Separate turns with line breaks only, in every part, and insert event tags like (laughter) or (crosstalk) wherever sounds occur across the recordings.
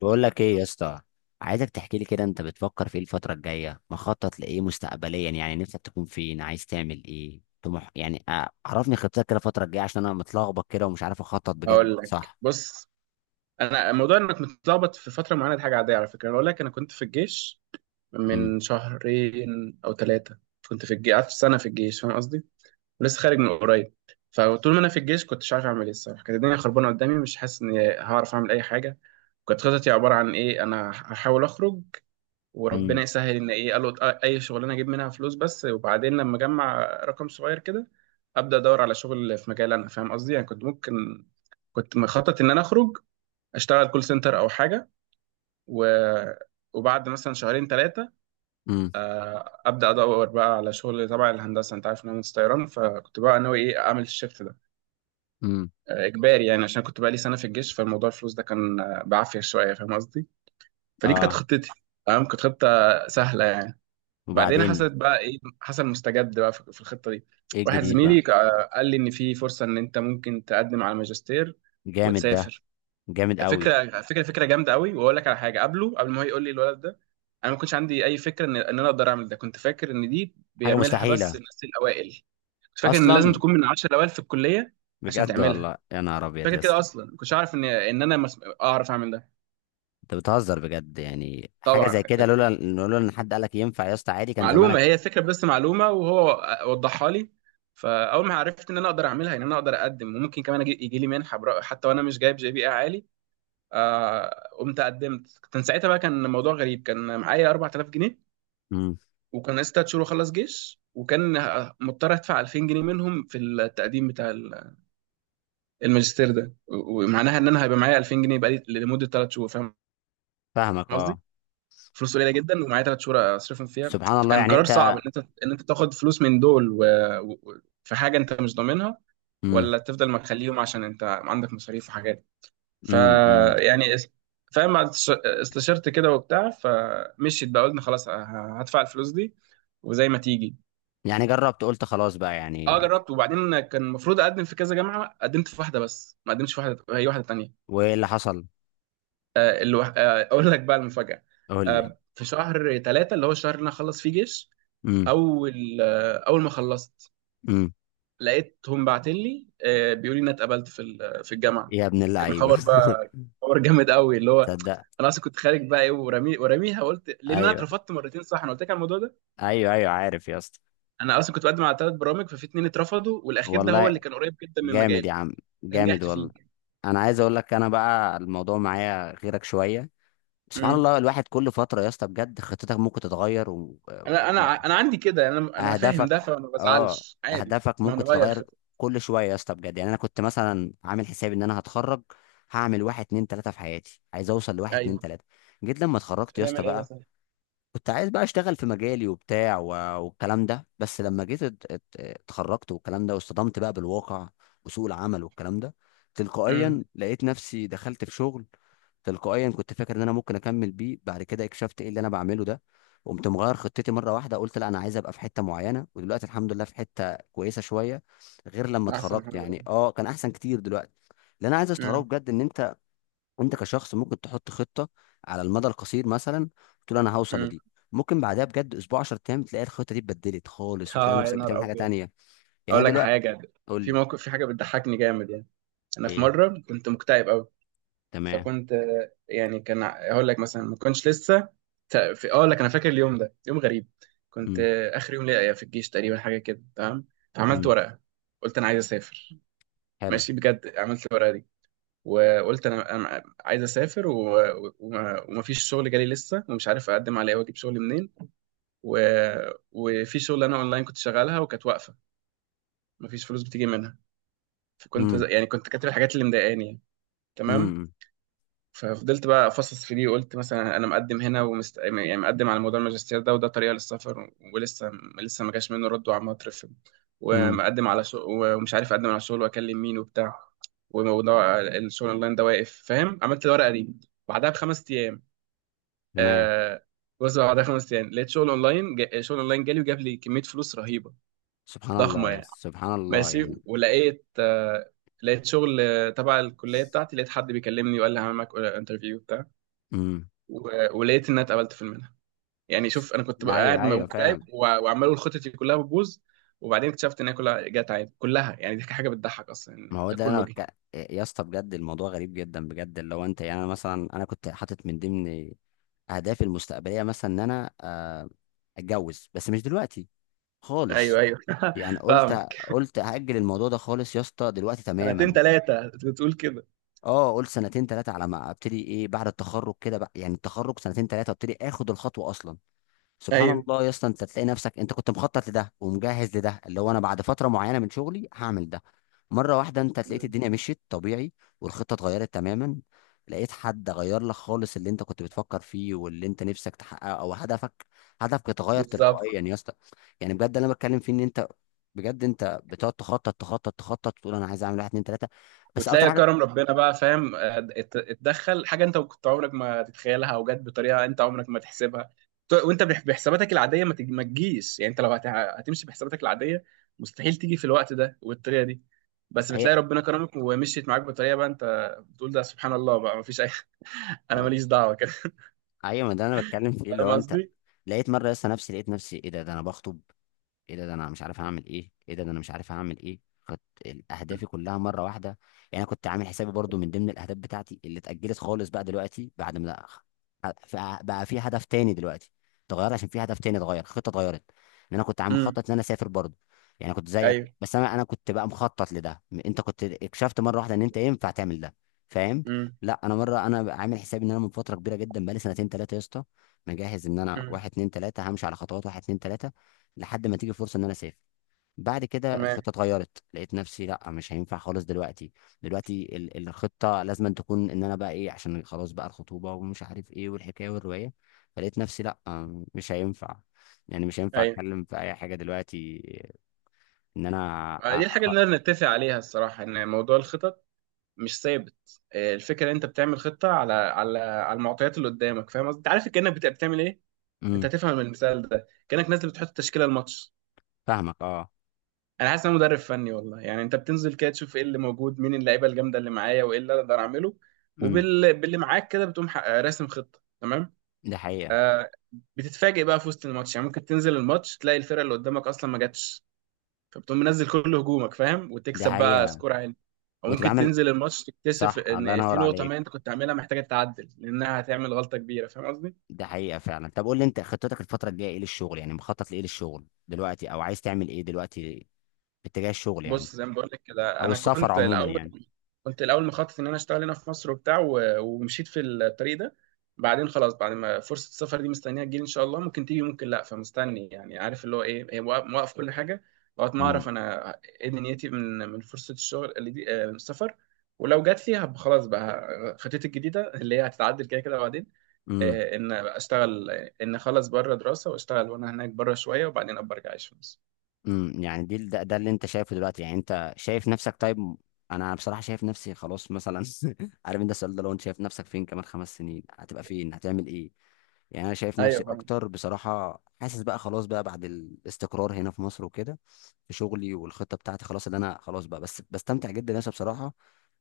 بقول لك ايه يا اسطى؟ عايزك تحكي لي كده، انت بتفكر في ايه الفتره الجايه؟ مخطط لايه مستقبليا؟ يعني نفسك تكون فين؟ عايز تعمل ايه؟ طموح يعني. عرفني خطتك كده الفتره الجايه، عشان انا متلخبط كده ومش عارف اخطط بجد،
هقول لك،
صح؟
بص. انا موضوع انك متلخبط في فتره معينه دي حاجه عاديه على فكره. انا اقول لك انا كنت في الجيش
امم.
من شهرين او ثلاثه. كنت في الجيش قعدت سنه في الجيش، فاهم قصدي؟ ولسه خارج من قريب. فطول ما انا في الجيش كنت مش عارف اعمل ايه الصراحه، كانت الدنيا خربانه قدامي مش حاسس اني هعرف اعمل اي حاجه. كانت خطتي عباره عن ايه؟ انا هحاول اخرج وربنا
امم.
يسهل، ان ايه، قالوا اي شغلانه اجيب منها فلوس بس، وبعدين لما اجمع رقم صغير كده ابدا ادور على شغل في مجال، انا فاهم قصدي؟ يعني كنت مخطط ان انا اخرج اشتغل كول سنتر او حاجه، و... وبعد مثلا شهرين ثلاثه
امم.
ابدا ادور بقى على شغل تبع الهندسه. انت عارف ان انا مهندس طيران، فكنت بقى ناوي ايه؟ اعمل الشيفت ده،
امم.
اجباري يعني، عشان كنت بقى لي سنه في الجيش، فالموضوع الفلوس ده كان بعافيه شويه، فاهم قصدي؟ فدي كانت
اه.
خطتي. تمام، كانت خطه سهله يعني. بعدين
وبعدين؟
حصلت بقى ايه؟ حصل مستجد بقى في الخطه دي.
ايه
واحد
الجديد بقى؟
زميلي قال لي ان في فرصه ان انت ممكن تقدم على ماجستير
جامد ده.
وتسافر.
جامد قوي.
فكره فكره فكره جامده قوي. واقول لك على حاجه قبله، قبل ما هو يقول لي الولد ده انا ما كنتش عندي اي فكره ان انا اقدر اعمل ده، كنت فاكر ان دي
حاجه
بيعملها
مستحيله.
بس الناس الاوائل، كنت فاكر ان لازم
اصلا.
تكون من 10 الاوائل في الكليه عشان
بجد
تعملها.
والله يا نهار ابيض
فاكر
يا
كده،
اسطى.
اصلا ما كنتش اعرف ان انا اعرف اعمل ده.
انت بتهزر بجد، يعني حاجه
طبعا
زي كده لولا
كنت-
لولا ان حد قالك ينفع يا اسطى، عادي كان
معلومه،
زمانك.
هي فكره بس معلومه، وهو وضحها لي. فاول ما عرفت ان انا اقدر اعملها، ان انا اقدر اقدم وممكن كمان يجي لي منحه حتى وانا مش جايب جي بي اي عالي. قمت قدمت. كان ساعتها بقى كان الموضوع غريب، كان معايا 4000 جنيه،
امم.
وكان لسه 3 شهور وخلص جيش، وكان مضطر ادفع 2000 جنيه منهم في التقديم بتاع الماجستير ده، ومعناها ان انا هيبقى معايا 2000 جنيه بقالي لمده 3 شهور، فاهم
فاهمك،
قصدي؟
اه.
فلوس قليله جدا ومعايا 3 شهور اصرفهم فيها،
سبحان الله،
فكان
يعني
قرار صعب
انت.
ان انت تاخد فلوس من دول في حاجه انت مش ضامنها،
امم.
ولا تفضل مخليهم عشان انت عندك مصاريف وحاجات.
امم. امم.
فيعني فاهم؟ بعد استشرت كده وبتاع، فمشيت بقى، قلنا خلاص هدفع الفلوس دي وزي ما تيجي.
يعني جربت، قلت خلاص بقى
اه
يعني.
جربت. وبعدين كان المفروض اقدم في كذا جامعه، قدمت في واحده بس ما قدمتش في واحده، هي واحده تانية.
وايه اللي حصل؟
آه الو... آه اقول لك بقى المفاجاه.
قول لي.
آه، في شهر ثلاثة اللي هو الشهر اللي انا اخلص فيه جيش،
امم.
اول ما خلصت
امم.
لقيتهم باعتين لي، بيقولوا لي ان أنا اتقبلت في في الجامعه.
يا ابن
كان
اللعيبه
خبر بقى،
(laughs)
خبر جامد قوي، اللي هو
تصدق؟
انا اصلا كنت خارج بقى، ايه ورمي ورميها، قلت لان انا
ايوه.
اترفضت مرتين. صح، انا قلت لك على الموضوع ده.
ايوه، ايوه، عارف يا اسطى.
انا اصلا كنت بقدم على 3 برامج، ففي اتنين اترفضوا والاخير ده هو اللي
والله.
كان قريب جدا من
جامد يا
مجالي،
عم.
ده
جامد
نجحت فيه.
والله. انا عايز اقول لك، انا بقى الموضوع معايا غيرك شويه. سبحان
مم.
الله، الواحد كل فتره يا اسطى بجد خطتك ممكن تتغير و...
انا عندي كده، انا فاهم ده
اهدافك.
فما
اه.
بزعلش عادي.
اهدافك
ما
ممكن
هنغير
تتغير
خطة.
كل شويه يا اسطى، بجد يعني. انا كنت مثلا عامل حسابي ان انا هتخرج، هعمل واحد اتنين تلاته في حياتي، عايز اوصل لواحد اتنين
ايوه.
تلاته. جيت لما اتخرجت يا اسطى
هتعمل ايه
بقى
مثلا؟
كنت عايز بقى اشتغل في مجالي وبتاع والكلام ده، بس لما جيت اتخرجت والكلام ده، واصطدمت بقى بالواقع وسوق العمل والكلام ده.
امم.
تلقائيا لقيت نفسي دخلت في شغل، تلقائيا كنت فاكر ان انا ممكن اكمل بيه، بعد كده اكتشفت ايه اللي انا بعمله ده. قمت مغير خطتي مره واحده، قلت لا، انا عايز ابقى في حته معينه، ودلوقتي الحمد لله في حته كويسه شويه، غير لما
احسن
اتخرجت
الحمد
يعني،
لله.
اه كان احسن كتير دلوقتي. اللي انا عايز استغربه
امم،
بجد، ان انت، انت كشخص ممكن تحط خطه على المدى القصير مثلا، تقول انا هوصل
امم.
لدي، ممكن بعدها بجد اسبوع، 10 ايام، تلاقي الخطه دي اتبدلت خالص، وتلاقي
اه يا
نفسك
نهار
بتعمل حاجه
ابيض.
تانية. يعني
اقول
أنا
لك
دلوقتي.
حاجه،
قول
في
لي.
موقف في حاجه بتضحكني جامد يعني. انا في
ايه.
مره كنت مكتئب قوي،
تمام.
فكنت، يعني كان اقول لك مثلا، ما كنتش لسه، ت- في اقول لك انا فاكر اليوم ده يوم غريب. كنت
امم.
اخر يوم ليا في الجيش تقريبا، حاجه كده. تمام. اه، فعملت
امم.
ورقه، قلت انا عايز اسافر.
حلو.
ماشي، بجد عملت الورقه دي، وقلت انا عايز اسافر، ومفيش شغل جالي لسه ومش عارف اقدم على ايه واجيب شغل منين. و... وفي شغل انا اونلاين كنت شغالها وكانت واقفه، مفيش فلوس بتيجي منها. فكنت
امم.
يعني كنت كاتب الحاجات اللي مضايقاني يعني. تمام.
امم.
ففضلت بقى افصص في دي، وقلت مثلا انا مقدم هنا يعني مقدم على موضوع الماجستير ده، وده طريقه للسفر، ولسه لسه ما جاش منه رد وعمال اترفض،
امم.
ومقدم على شغل، ومش عارف اقدم على شغل واكلم مين وبتاع، وموضوع الشغل اونلاين ده واقف، فاهم؟ عملت الورقه دي بعدها ب5 ايام.
تمام.
آه... بص، بعدها ب5 ايام لقيت شغل اونلاين، شغل اونلاين جالي وجاب لي كميه فلوس رهيبه،
سبحان الله
ضخمه
يا
يعني.
اسطى، سبحان الله
ماشي،
يعني.
ولقيت لقيت شغل تبع الكليه بتاعتي، لقيت حد بيكلمني وقال لي هعمل معاك انترفيو،
امم.
ولقيت ان انا اتقبلت في المنحه. يعني شوف، انا كنت بقى
ايوه،
قاعد
ايوه،
مكتئب
فاهم.
وعمال اقول خطتي كلها بتبوظ، وبعدين اكتشفت ان هي كلها جت عادي، كلها يعني، دي حاجه بتضحك اصلا
ما
يعني،
هو
ده
ده
كله
انا
جه.
يا اسطى بجد الموضوع غريب جدا، بجد اللي هو انت، يعني انا مثلا، انا كنت حاطط من ضمن اهدافي المستقبليه مثلا ان انا اتجوز، بس مش دلوقتي
ايوه
خالص،
ايوه (laughs)
يعني قلت،
فاهمك.
قلت هاجل الموضوع ده خالص يا اسطى دلوقتي
سنتين
تماما.
ثلاثه بتقول كده.
اه، قلت سنتين ثلاثه على ما ابتدي ايه بعد التخرج كده بقى، يعني التخرج سنتين ثلاثه ابتدي اخد الخطوه اصلا. سبحان
ايوه.
الله يا اسطى، انت تلاقي نفسك انت كنت مخطط لده ومجهز لده، اللي هو انا بعد فتره معينه من شغلي هعمل ده، مره واحده انت تلاقيت
مم.
الدنيا مشيت طبيعي، والخطه اتغيرت تماما، لقيت حد غير لك خالص اللي انت كنت بتفكر فيه واللي انت نفسك تحققه او هدفك، هدفك اتغير
بالظبط.
تلقائيا يا اسطى. يعني بجد اللي انا بتكلم فيه ان انت، بجد انت بتقعد تخطط تخطط تخطط، تقول انا عايز اعمل واحد اتنين تلاته، بس اكتر
وتلاقي
حاجه
كرم ربنا بقى، فاهم؟ اتدخل حاجه انت كنت عمرك ما تتخيلها، او جت بطريقه انت عمرك ما تحسبها، وانت بحساباتك العاديه ما تجيش، يعني انت لو هتمشي بحساباتك العاديه مستحيل تيجي في الوقت ده والطريقه دي، بس
هي.
بتلاقي ربنا كرمك ومشيت معاك بطريقه بقى انت بتقول ده سبحان الله بقى، ما فيش اي. (laughs) انا ماليش دعوه كده.
ايوه، ما ده انا بتكلم فيه
(laughs)
اللي
فاهم
هو انت.
قصدي؟
لقيت مره لسه نفسي، لقيت نفسي ايه ده انا بخطب، ايه ده انا مش عارف هعمل ايه، ايه ده انا مش عارف هعمل ايه. كانت اهدافي كلها مره واحده. يعني انا كنت عامل حسابي برضو من ضمن الاهداف بتاعتي اللي اتاجلت خالص بقى دلوقتي، بعد ما بقى في هدف تاني دلوقتي، اتغير عشان في هدف تاني، اتغير، خطه اتغيرت. ان انا كنت عم
امم.
مخطط ان انا اسافر برضو، يعني كنت زيك،
ايوه.
بس انا كنت بقى مخطط لده، انت كنت اكتشفت مره واحده ان انت ينفع تعمل ده، فاهم؟
امم،
لا، انا مره، انا عامل حسابي ان انا من فتره كبيره جدا بقالي سنتين ثلاثه يا اسطى، مجهز ان انا
امم.
واحد اتنين تلاته، همشي على خطوات واحد اتنين تلاته، لحد ما تيجي فرصه ان انا اسافر. بعد كده
تمام.
الخطه اتغيرت، لقيت نفسي لا، مش هينفع خالص دلوقتي، دلوقتي الخطه لازم أن تكون ان انا بقى ايه، عشان خلاص بقى الخطوبه، ومش عارف ايه والحكايه والروايه، فلقيت نفسي لا مش هينفع، يعني مش هينفع
ايوه.
اتكلم في اي حاجه دلوقتي، ان انا
دي الحاجه اللي نقدر نتفق عليها الصراحه، ان موضوع الخطط مش ثابت. الفكره إن انت بتعمل خطه على المعطيات اللي قدامك، فاهم قصدي؟ انت عارف كانك بتعمل ايه. انت
امم.
هتفهم من المثال ده، كانك نازل بتحط تشكيله الماتش،
فاهمك، اه.
انا حاسس ان انا مدرب فني، والله يعني انت بتنزل كده تشوف ايه اللي موجود، مين اللعيبه الجامده اللي معايا، وايه اللي أنا اقدر اعمله،
امم.
باللي معاك كده بتقوم راسم خطه. تمام.
دي حقيقه.
آه، بتتفاجئ بقى في وسط الماتش، يعني ممكن تنزل الماتش تلاقي الفرقه اللي قدامك اصلا ما جاتش، فبتقوم منزل كل هجومك، فاهم؟
دي
وتكسب بقى
حقيقه.
سكور عالي. او
وتبقى
ممكن
عامل.
تنزل الماتش تكتشف
صح، الله
ان في
ينور
نقطه ما
عليك،
انت كنت عاملها محتاجه تعدل، لانها هتعمل غلطه كبيره، فاهم قصدي؟
ده حقيقة فعلا. طب قول لي، انت خطتك الفترة الجاية ايه للشغل؟ يعني مخطط لايه للشغل دلوقتي، او عايز تعمل ايه دلوقتي باتجاه الشغل يعني،
بص، زي ما بقول لك كده،
او
انا
السفر عموما يعني؟
كنت الاول مخطط ان انا اشتغل هنا في مصر وبتاع، ومشيت في الطريق ده. بعدين خلاص، بعد ما فرصه السفر دي مستنيه تجيلي ان شاء الله، ممكن تيجي ممكن لا، فمستني يعني، عارف اللي هو ايه، هي موقف موقف كل حاجه لغايه ما
امم.
اعرف انا ايه دنيتي من فرصه الشغل اللي دي، السفر. ولو جات لي خلاص بقى، خطتي الجديده اللي هي هتتعدل كده كده بعدين،
امم.
ان اشتغل، ان اخلص بره دراسه واشتغل وانا هناك بره شويه، وبعدين ابقى ارجع اعيش في مصر.
امم. يعني ده اللي انت شايفه دلوقتي، يعني انت شايف نفسك طيب؟ انا بصراحه شايف نفسي خلاص مثلا (laughs) عارف انت السؤال ده، لو انت شايف نفسك فين كمان 5 سنين، هتبقى فين؟ هتعمل ايه؟ يعني انا شايف
ايوه
نفسي
فاهم.
اكتر بصراحه، حاسس بقى خلاص بقى بعد الاستقرار هنا في مصر وكده في شغلي، والخطه بتاعتي خلاص، اللي انا خلاص بقى، بس بستمتع جدا يا اسطى بصراحه،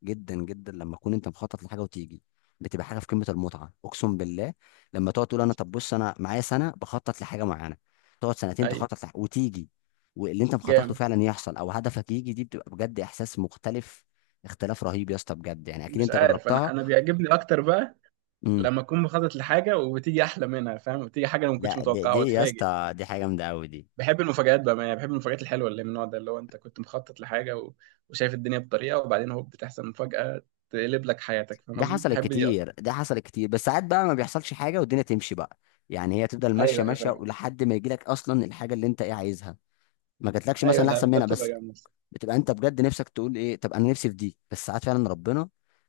جدا جدا، لما اكون انت مخطط لحاجه وتيجي، بتبقى حاجه في قمه المتعه، اقسم بالله. لما تقعد تقول انا، طب بص انا معايا سنه بخطط لحاجه معينه، تقعد سنتين
ايوه
تخطط وتيجي، واللي انت مخطط له
جامد.
فعلا يحصل، او هدفك يجي، دي بتبقى بجد احساس مختلف، اختلاف رهيب يا اسطى، بجد يعني اكيد
مش
انت
عارف، انا
جربتها.
انا بيعجبني اكتر بقى
امم.
لما اكون مخطط لحاجه وبتيجي احلى منها، فاهم؟ بتيجي حاجه انا ما كنتش
لا، دي,
متوقعها
دي يا
واتفاجئ.
اسطى، دي حاجه جامده قوي دي.
بحب المفاجآت بقى، ما يعني بحب المفاجآت الحلوه اللي من النوع ده، اللي هو انت كنت مخطط لحاجه وشايف الدنيا بطريقه، وبعدين هو بتحصل مفاجاه تقلب لك حياتك، فاهم
دي
قصدي؟
حصلت
بحب دي اكتر.
كتير، دي حصلت كتير، بس ساعات بقى ما بيحصلش حاجه والدنيا تمشي بقى، يعني هي تفضل ماشيه
ايوه ايوه
ماشيه
فاهم.
ولحد ما يجيلك اصلا الحاجه اللي انت ايه عايزها، ما جاتلكش
ايوه،
مثلا
ده
احسن
ده
منها،
بتبقى
بس
جامد الصراحة.
بتبقى انت بجد نفسك تقول ايه، طب انا نفسي في دي، بس ساعات فعلا ربنا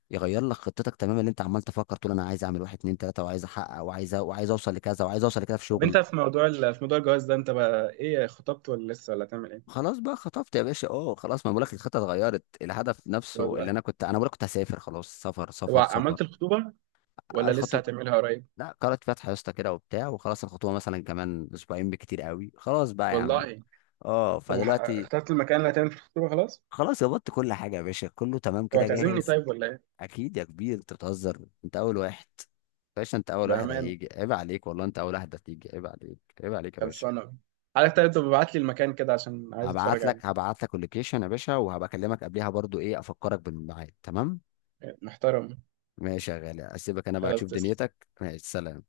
يغير لك خطتك تماما، اللي انت عمال تفكر تقول انا عايز اعمل واحد اتنين تلاته، وعايز احقق وعايز اوصل لكذا، وعايز اوصل لكذا في
طب انت
شغلي.
في موضوع الجواز ده انت بقى ايه، خطبت ولا لسه ولا هتعمل ايه؟
خلاص بقى خطفت يا باشا، اه خلاص، ما بقولك الخطه اتغيرت، الهدف نفسه اللي
والله.
انا كنت انا بقولك كنت هسافر خلاص، سفر
طب
سفر سفر.
عملت الخطوبه ولا لسه
الخطوه.
هتعملها قريب؟
لا، قرأت فاتحة يا اسطى كده وبتاع، وخلاص الخطوبة مثلا كمان أسبوعين بكتير قوي، خلاص بقى يا عم.
والله.
اه،
طب
فدلوقتي
اخترت المكان اللي هتعمل في الخطوبه خلاص؟
خلاص ظبطت كل حاجة يا باشا، كله تمام
طب
كده،
هتعزمني
جاهز.
طيب ولا ايه؟
أكيد يا كبير، أنت بتهزر، أنت أول واحد يا باشا، أنت أول واحد
بأمانة.
هيجي، عيب عليك والله، أنت أول واحد هتيجي، عيب عليك، عيب عليك يا باشا.
خلصانة. حضرتك طيب تبقى ابعت لي المكان كده عشان عايز اتفرج
هبعت
عليه.
لك هبعت لك اللوكيشن يا باشا، وهبقى أكلمك قبليها برضو، إيه، أفكرك بالميعاد، تمام.
إيه، محترم.
ماشي يا غالي، أسيبك أنا بقى
خلاص،
تشوف
تسلم.
دنيتك، ماشي، سلام.